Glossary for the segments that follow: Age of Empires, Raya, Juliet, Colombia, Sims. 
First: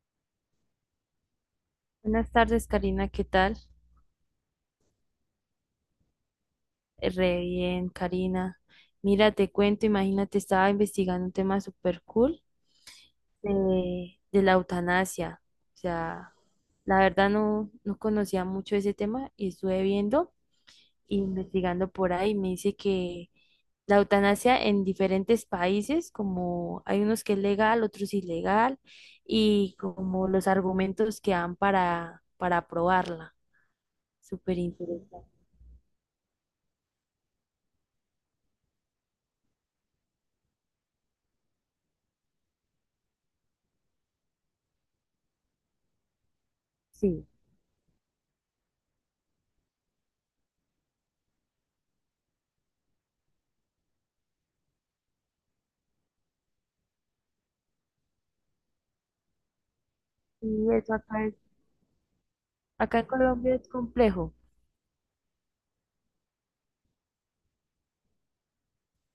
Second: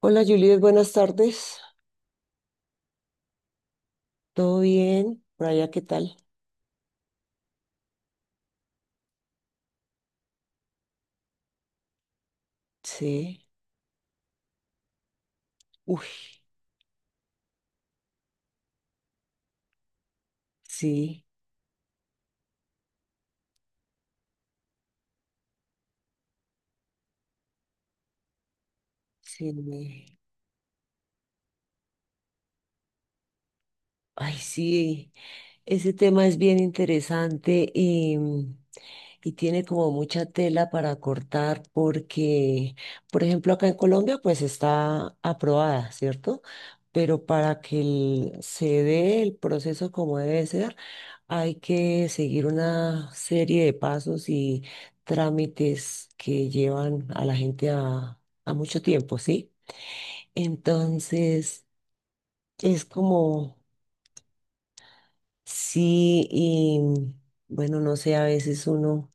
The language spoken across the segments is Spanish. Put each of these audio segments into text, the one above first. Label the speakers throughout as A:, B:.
A: Hola Juliet, buenas tardes.
B: Buenas tardes, Karina, ¿qué tal?
A: ¿Todo bien? Raya, ¿qué tal?
B: Re bien, Karina. Mira, te cuento, imagínate, estaba investigando un tema súper cool
A: Sí.
B: de la eutanasia. O
A: Uy,
B: sea, la verdad no conocía mucho ese tema y estuve viendo e
A: sí,
B: investigando por ahí. Me dice que la eutanasia en diferentes países, como hay unos que es legal, otros ilegal,
A: sí.
B: y
A: me-
B: como los argumentos que dan para aprobarla.
A: Ay,
B: Súper
A: sí.
B: interesante.
A: Ese tema es bien interesante y tiene como mucha tela para cortar porque, por ejemplo, acá en Colombia pues está aprobada, ¿cierto? Pero
B: Sí.
A: para que el- se dé el proceso como debe ser, hay que seguir una serie de pasos y trámites que llevan a la gente a mucho tiempo, ¿sí?
B: Y eso acá
A: Entonces, es
B: Acá en Colombia
A: como,
B: es complejo.
A: sí, y bueno, no sé, a veces uno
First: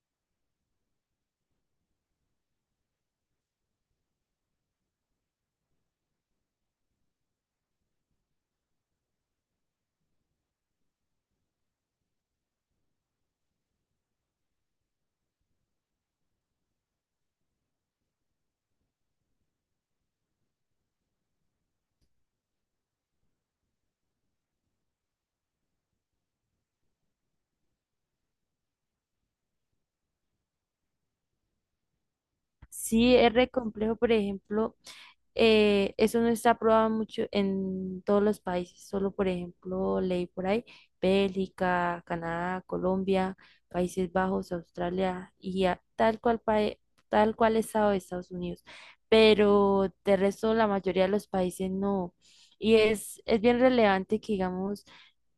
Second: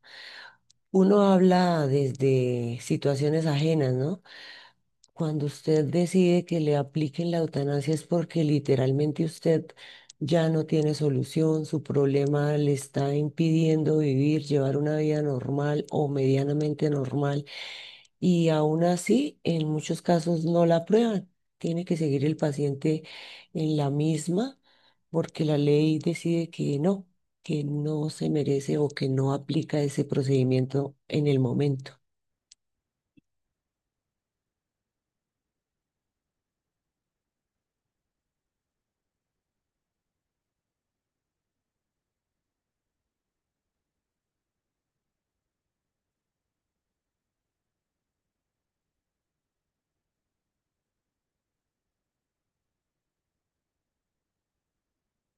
A: uno habla desde situaciones ajenas, ¿no? Cuando usted decide que le apliquen la eutanasia es porque literalmente usted ya no tiene solución, su problema le está impidiendo vivir, llevar una vida normal o medianamente normal, y aún así en muchos casos no la aprueban. Tiene que seguir el paciente en la misma porque la ley decide que no se merece o que no aplica ese procedimiento en el momento.
B: Sí, es re complejo, por ejemplo, eso no está aprobado mucho en todos los países, solo por ejemplo, leí por ahí, Bélgica, Canadá, Colombia, Países Bajos, Australia y tal cual estado de Estados Unidos. Pero de resto la mayoría de los países no. Y es bien relevante que digamos,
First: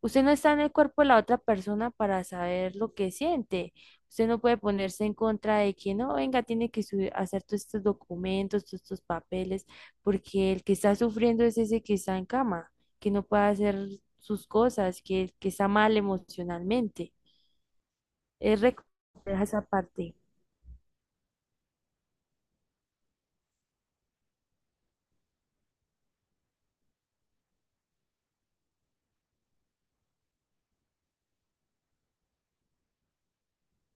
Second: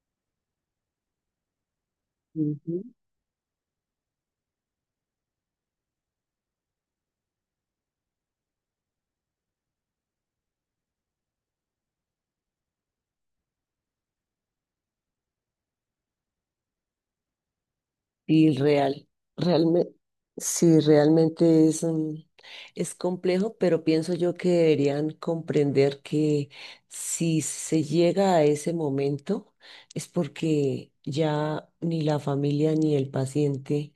B: usted no está en el cuerpo de la otra persona para saber
A: Ujú.
B: lo que siente. Usted no puede ponerse en contra de que no, venga, tiene que subir, hacer todos estos documentos, todos estos papeles porque el que está sufriendo es ese que está en cama, que no puede hacer sus cosas, que está mal emocionalmente.
A: Y
B: Es re
A: real,
B: compleja esa
A: realmente,
B: parte.
A: sí, realmente es, es complejo, pero pienso yo que deberían comprender que si se llega a ese momento es porque ya ni la familia ni el paciente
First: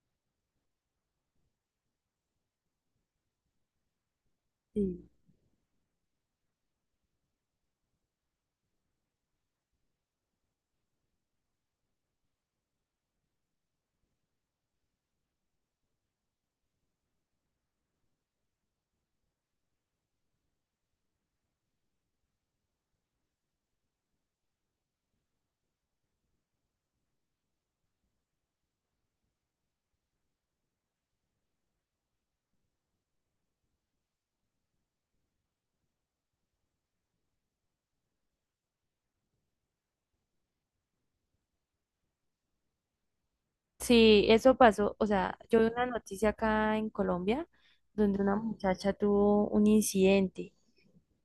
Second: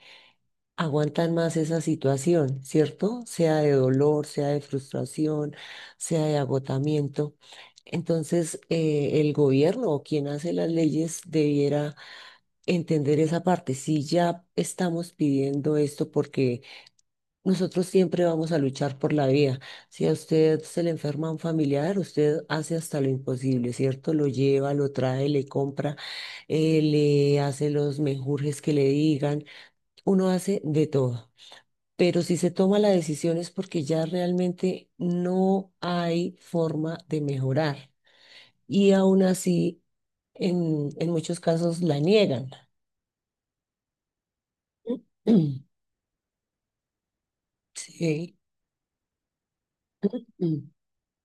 A: aguantan más esa situación, ¿cierto? Sea de dolor, sea de
B: Sí.
A: frustración, sea de agotamiento. Entonces, el gobierno o quien hace las leyes debiera entender esa parte. Si ya estamos pidiendo esto, porque nosotros siempre vamos a luchar por la vida. Si a usted se le enferma un familiar, usted hace hasta lo imposible, ¿cierto? Lo lleva, lo trae, le compra, le hace los menjurjes que le digan. Uno hace de todo. Pero si se toma la decisión es porque ya realmente no hay forma de mejorar. Y aún así, en muchos casos la niegan.
B: Sí, eso pasó. O sea, yo vi una noticia acá en Colombia donde una
A: Sí.
B: muchacha tuvo un incidente
A: Mm,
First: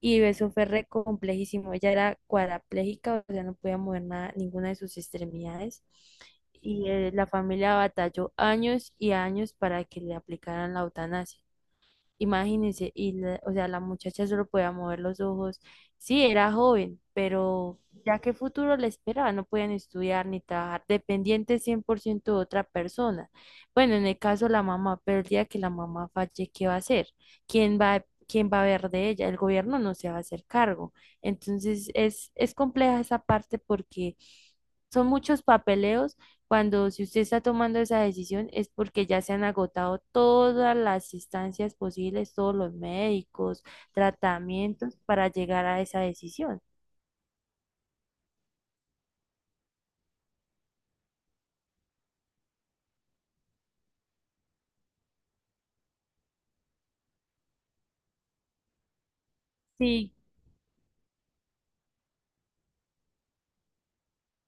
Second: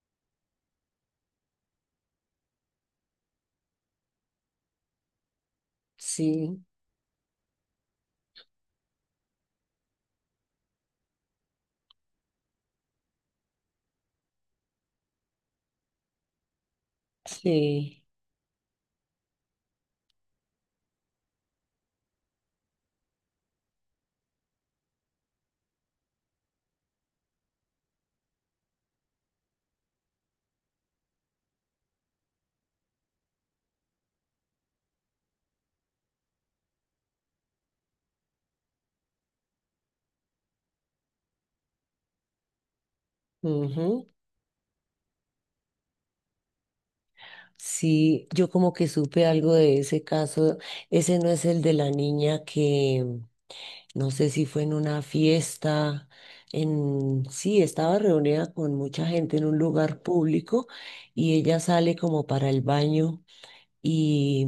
B: y eso fue re complejísimo. Ella era cuadraplégica, o sea, no podía mover nada, ninguna de sus extremidades.
A: sí,
B: Y la familia batalló años y años para que le aplicaran la eutanasia. Imagínense, y o sea, la muchacha solo podía mover los ojos. Sí, era joven, pero
A: sí.
B: ya qué futuro le esperaba, no podían estudiar ni trabajar, dependientes 100% de otra persona. Bueno, en el caso de la mamá, pero el día que la mamá falle, ¿qué va a hacer? ¿Quién va quién va a ver de ella? El gobierno no se va a hacer cargo. Entonces, es compleja esa parte porque son muchos papeleos cuando si usted está tomando esa decisión es porque ya se han agotado todas las instancias posibles, todos los médicos,
A: Ujú.
B: tratamientos para llegar a esa decisión.
A: Sí, yo como que supe algo de ese caso. Ese no es el de la niña que no sé si fue en una fiesta, en sí, estaba reunida con mucha gente en un lugar
B: Sí,
A: público y ella sale como para el baño y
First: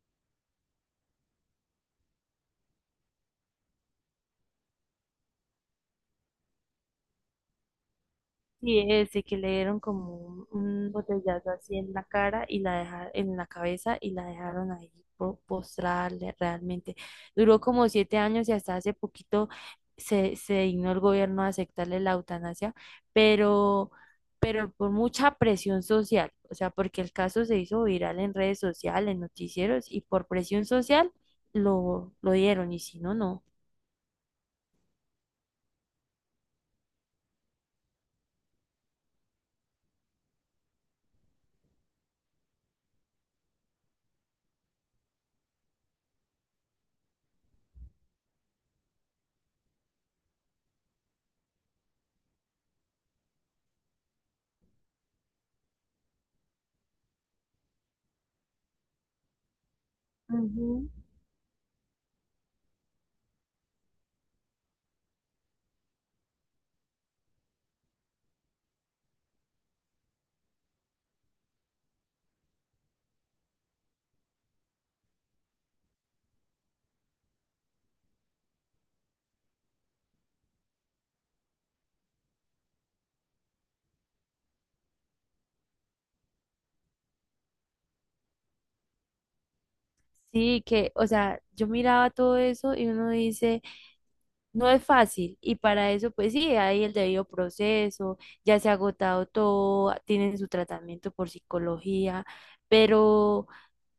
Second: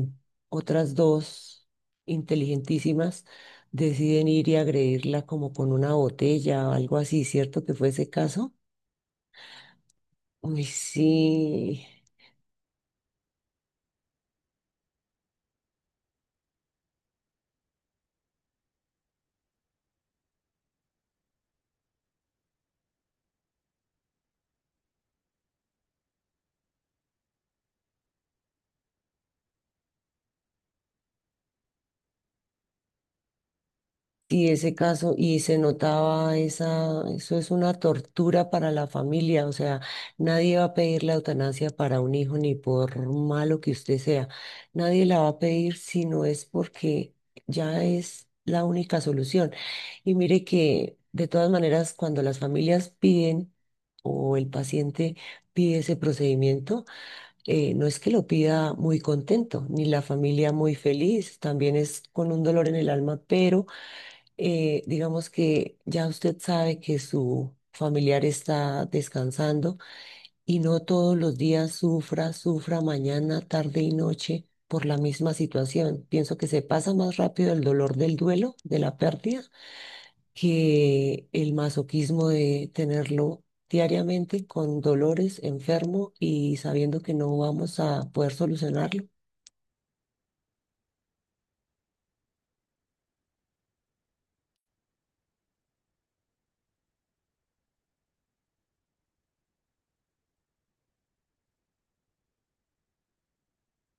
A: otras dos inteligentísimas deciden ir y agredirla como con una botella o algo así, ¿cierto que fue ese caso?
B: sí, ese que le dieron como un,
A: Uy,
B: un botellazo así
A: sí.
B: en la cara y la dejaron en la cabeza y la dejaron ahí postrada realmente. Duró como 7 años y hasta hace poquito se dignó el gobierno a aceptarle la eutanasia, pero, pero por mucha presión social, o sea, porque el caso se hizo viral en redes sociales, en noticieros y por presión social lo dieron y si no, no.
A: Y ese caso, y se notaba esa, eso es una tortura para la familia, o sea, nadie va a pedir la eutanasia para un hijo, ni por malo que usted sea, nadie la va a pedir si no es porque ya es la única solución. Y mire que de todas maneras, cuando las familias piden o el paciente pide ese procedimiento, no es que lo pida muy contento, ni la familia muy
B: Ujú.
A: feliz, también es con un dolor en el alma, pero digamos que ya usted sabe que su familiar está descansando y no todos los días sufra, sufra mañana, tarde y noche por la misma situación. Pienso que se pasa más rápido el dolor del duelo, de la pérdida, que el masoquismo de tenerlo diariamente con dolores, enfermo y sabiendo que no vamos a poder solucionarlo.
B: Sí, que, o sea, yo miraba todo eso y uno dice, no es fácil y para eso pues sí, hay el debido proceso, ya se ha agotado todo, tienen su tratamiento por psicología, pero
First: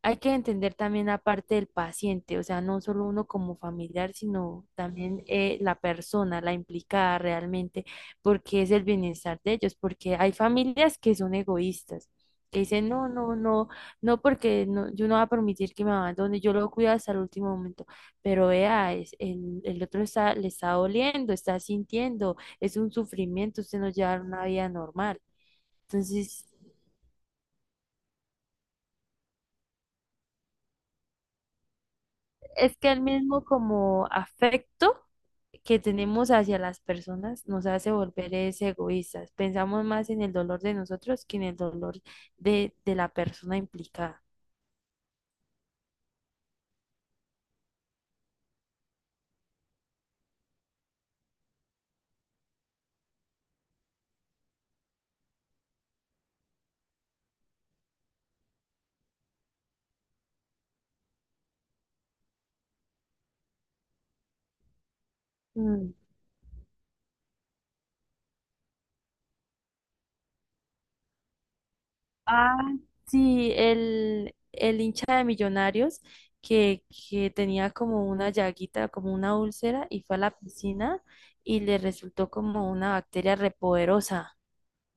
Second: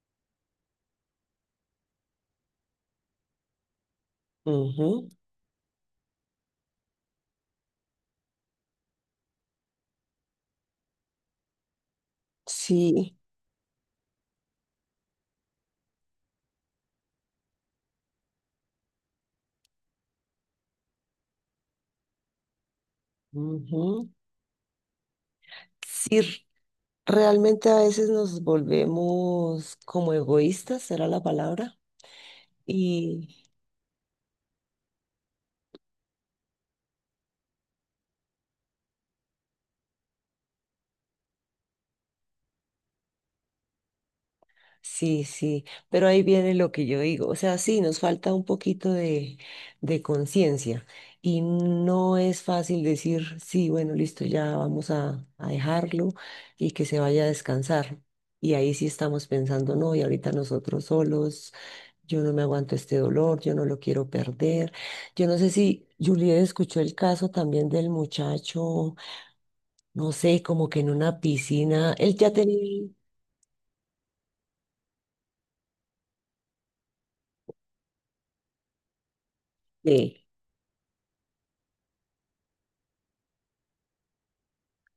B: hay que entender también la parte del paciente, o sea, no solo uno como familiar, sino
A: Ujú,
B: también la persona, la implicada realmente, porque es el bienestar de ellos, porque hay familias que son egoístas, que dicen, no,
A: sí.
B: no, no, no, porque no, yo no voy a permitir que me abandone, yo lo cuido hasta el último momento, pero vea, el otro está, le está doliendo, está sintiendo, es un sufrimiento, usted no
A: Ujú.
B: lleva una vida normal.
A: Sí,
B: Entonces,
A: realmente a veces nos volvemos como egoístas, será la palabra,
B: es que el mismo
A: y,
B: como afecto que tenemos hacia las personas nos hace volver es egoístas. Pensamos más en el dolor de nosotros que en el dolor de la persona implicada.
A: sí, sí, pero ahí viene lo que yo digo. O sea, sí, nos falta un poquito de conciencia y no es fácil decir, sí, bueno, listo, ya vamos a dejarlo y que se vaya a descansar. Y ahí sí estamos pensando, no, y ahorita nosotros solos, yo no me aguanto este dolor, yo no lo quiero perder. Yo no sé si
B: Mm.
A: Juliet escuchó el caso también del muchacho, no sé, como que en una piscina, él ya
B: Ah,
A: tenía...
B: sí, el hincha de Millonarios que, que tenía como una llaguita, como una úlcera, y fue a
A: sí.
B: la piscina y le resultó como una bacteria repoderosa.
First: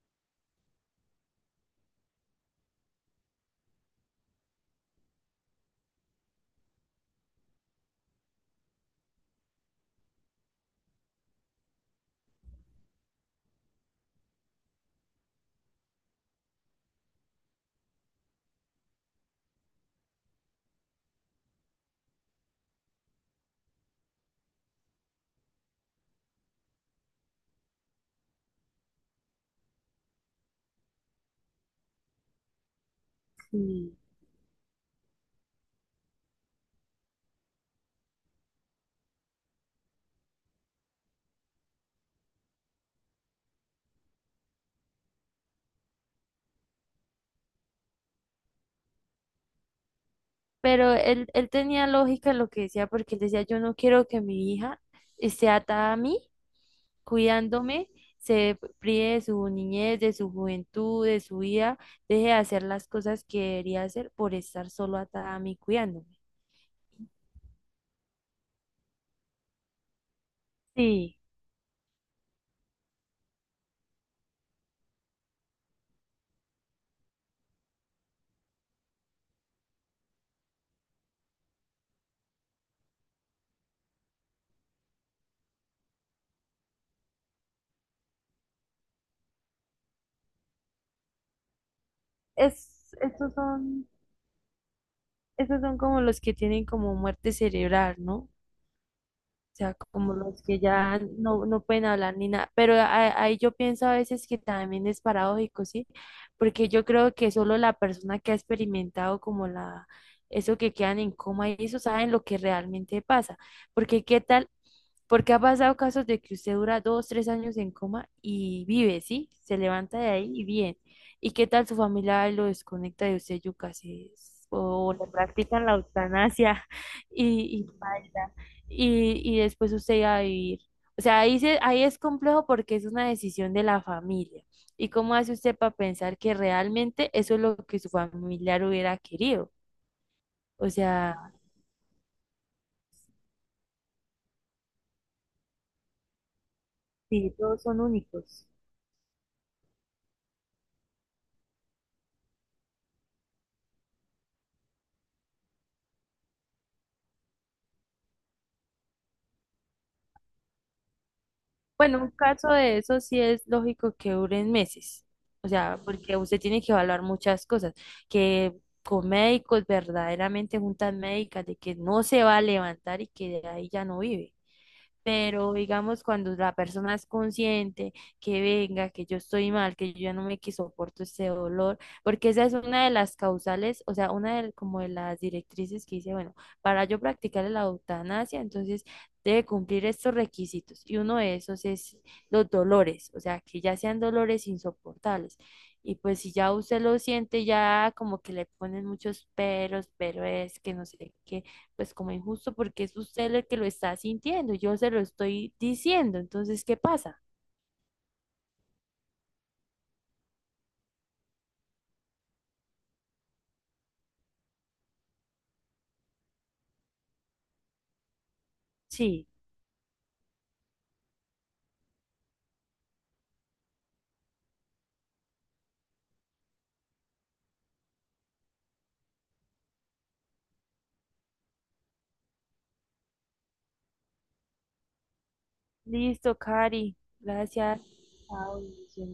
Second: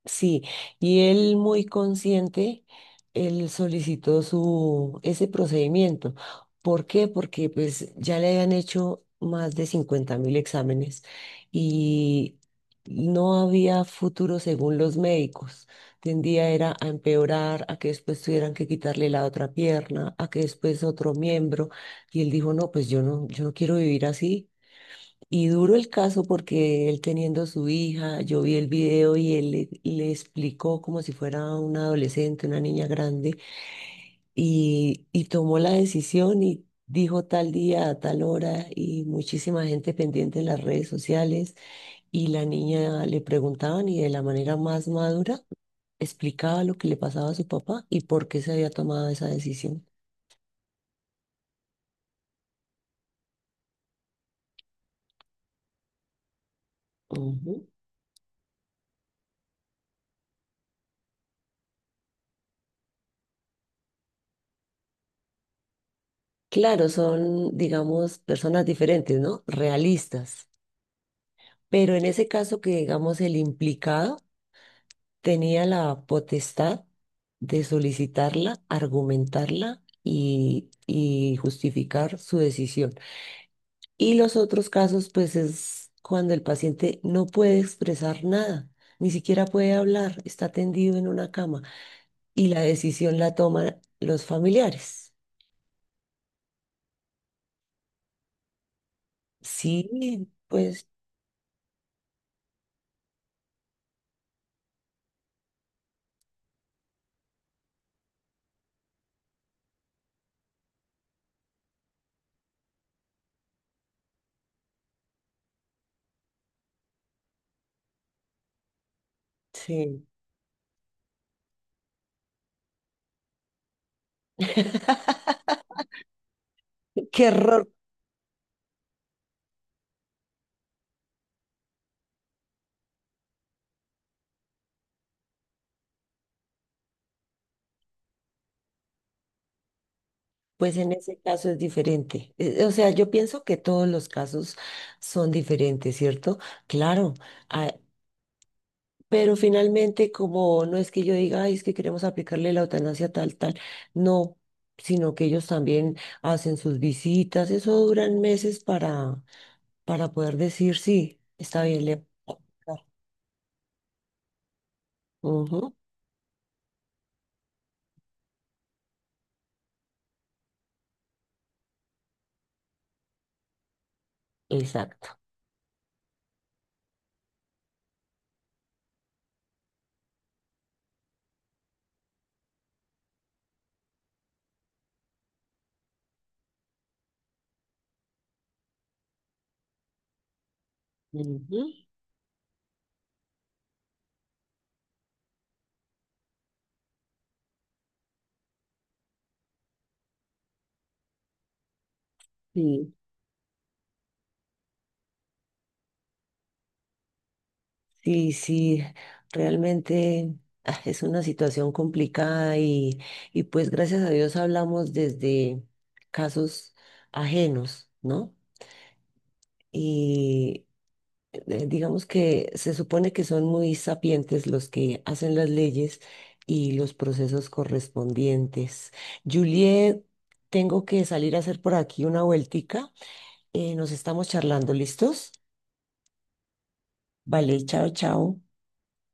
A: Sí, y él muy consciente, él solicitó su, ese procedimiento. ¿Por qué? Porque pues ya le habían hecho más de 50,000 exámenes y no había futuro según los médicos. Tendía era a empeorar, a que después tuvieran que quitarle la otra pierna, a que después otro miembro. Y él dijo, no, pues yo no, yo no quiero vivir así. Y duro el caso porque él teniendo su hija, yo vi el video y él le, le explicó como si fuera una adolescente, una niña grande,
B: Sí.
A: y tomó la decisión y dijo tal día, a tal hora, y muchísima gente pendiente en las redes sociales, y la niña le preguntaban y de la manera más madura explicaba lo que le pasaba a su papá y por qué se había tomado esa decisión.
B: Pero él tenía lógica en lo que decía, porque él decía, yo no quiero que mi hija esté atada a mí
A: Ujú.
B: cuidándome, se prive de su niñez, de su juventud, de su vida, deje de hacer las cosas que debería hacer por estar solo atada a mí cuidándome.
A: Claro, son, digamos, personas diferentes, ¿no? Realistas.
B: Sí,
A: Pero en ese caso que, digamos, el implicado tenía la potestad de solicitarla, argumentarla y justificar su decisión. Y los otros casos, pues, es cuando el paciente no puede expresar nada, ni siquiera puede hablar, está tendido en una cama y la
B: es,
A: decisión
B: estos
A: la toman
B: son,
A: los familiares.
B: estos son como los que tienen como muerte cerebral, ¿no? O sea, como
A: Sí,
B: los que
A: pues,
B: ya no pueden hablar ni nada. Pero ahí yo pienso a veces que también es paradójico, ¿sí? Porque yo creo que solo la persona que ha experimentado como la, eso que quedan en coma y eso saben lo que realmente pasa. Porque qué tal porque ha pasado casos de que usted dura 2, 3 años en coma y vive, ¿sí? Se levanta
A: sí.
B: de ahí y bien. ¿Y qué tal su familia lo desconecta de usted, yuca? O le practican la eutanasia
A: Qué
B: y
A: error.
B: paila. Y después usted va a vivir. O sea, ahí es complejo porque es una decisión de la familia. ¿Y cómo hace usted para pensar que realmente eso es lo que su familiar hubiera querido? O
A: Pues en ese
B: sea,
A: caso es diferente. O sea, yo pienso que todos los casos son diferentes, ¿cierto? Claro,
B: sí, todos
A: ah,
B: son únicos.
A: pero finalmente como no es que yo diga, ay, es que queremos aplicarle la eutanasia tal, tal, no, sino que ellos también hacen sus visitas, eso duran meses para poder decir, sí, está bien, le
B: Bueno,
A: voy
B: un
A: a
B: caso de
A: aplicar".
B: eso sí es lógico que duren meses, o
A: Ujú,
B: sea, porque usted tiene que evaluar muchas cosas, que con médicos verdaderamente juntas médicas, de que no se va a levantar y que de ahí ya no vive.
A: exacto.
B: Pero digamos, cuando la persona es consciente que venga, que yo estoy mal, que yo ya no me que soporto ese dolor, porque esa es una de las causales, o sea, una de, como de las directrices que dice, bueno, para yo practicar la eutanasia, entonces debe cumplir estos requisitos. Y uno de
A: Ujú,
B: esos es los dolores, o sea, que ya sean dolores insoportables. Y pues si ya usted lo siente, ya como que le ponen muchos peros, pero es que no sé qué pues como injusto porque
A: sí.
B: es usted el que lo está sintiendo, yo se lo estoy diciendo, entonces, ¿qué pasa?
A: Sí, sí, realmente ah, es una situación complicada y pues gracias a Dios hablamos desde casos ajenos, ¿no?
B: Sí,
A: Y digamos que se supone que son muy sapientes los que hacen las leyes y los procesos correspondientes. Juliet, tengo que salir a hacer por aquí una vueltica. Nos estamos charlando, ¿listos?
B: listo, Cari,
A: Vale,
B: gracias.
A: chao, chao.
B: Chao, bendiciones.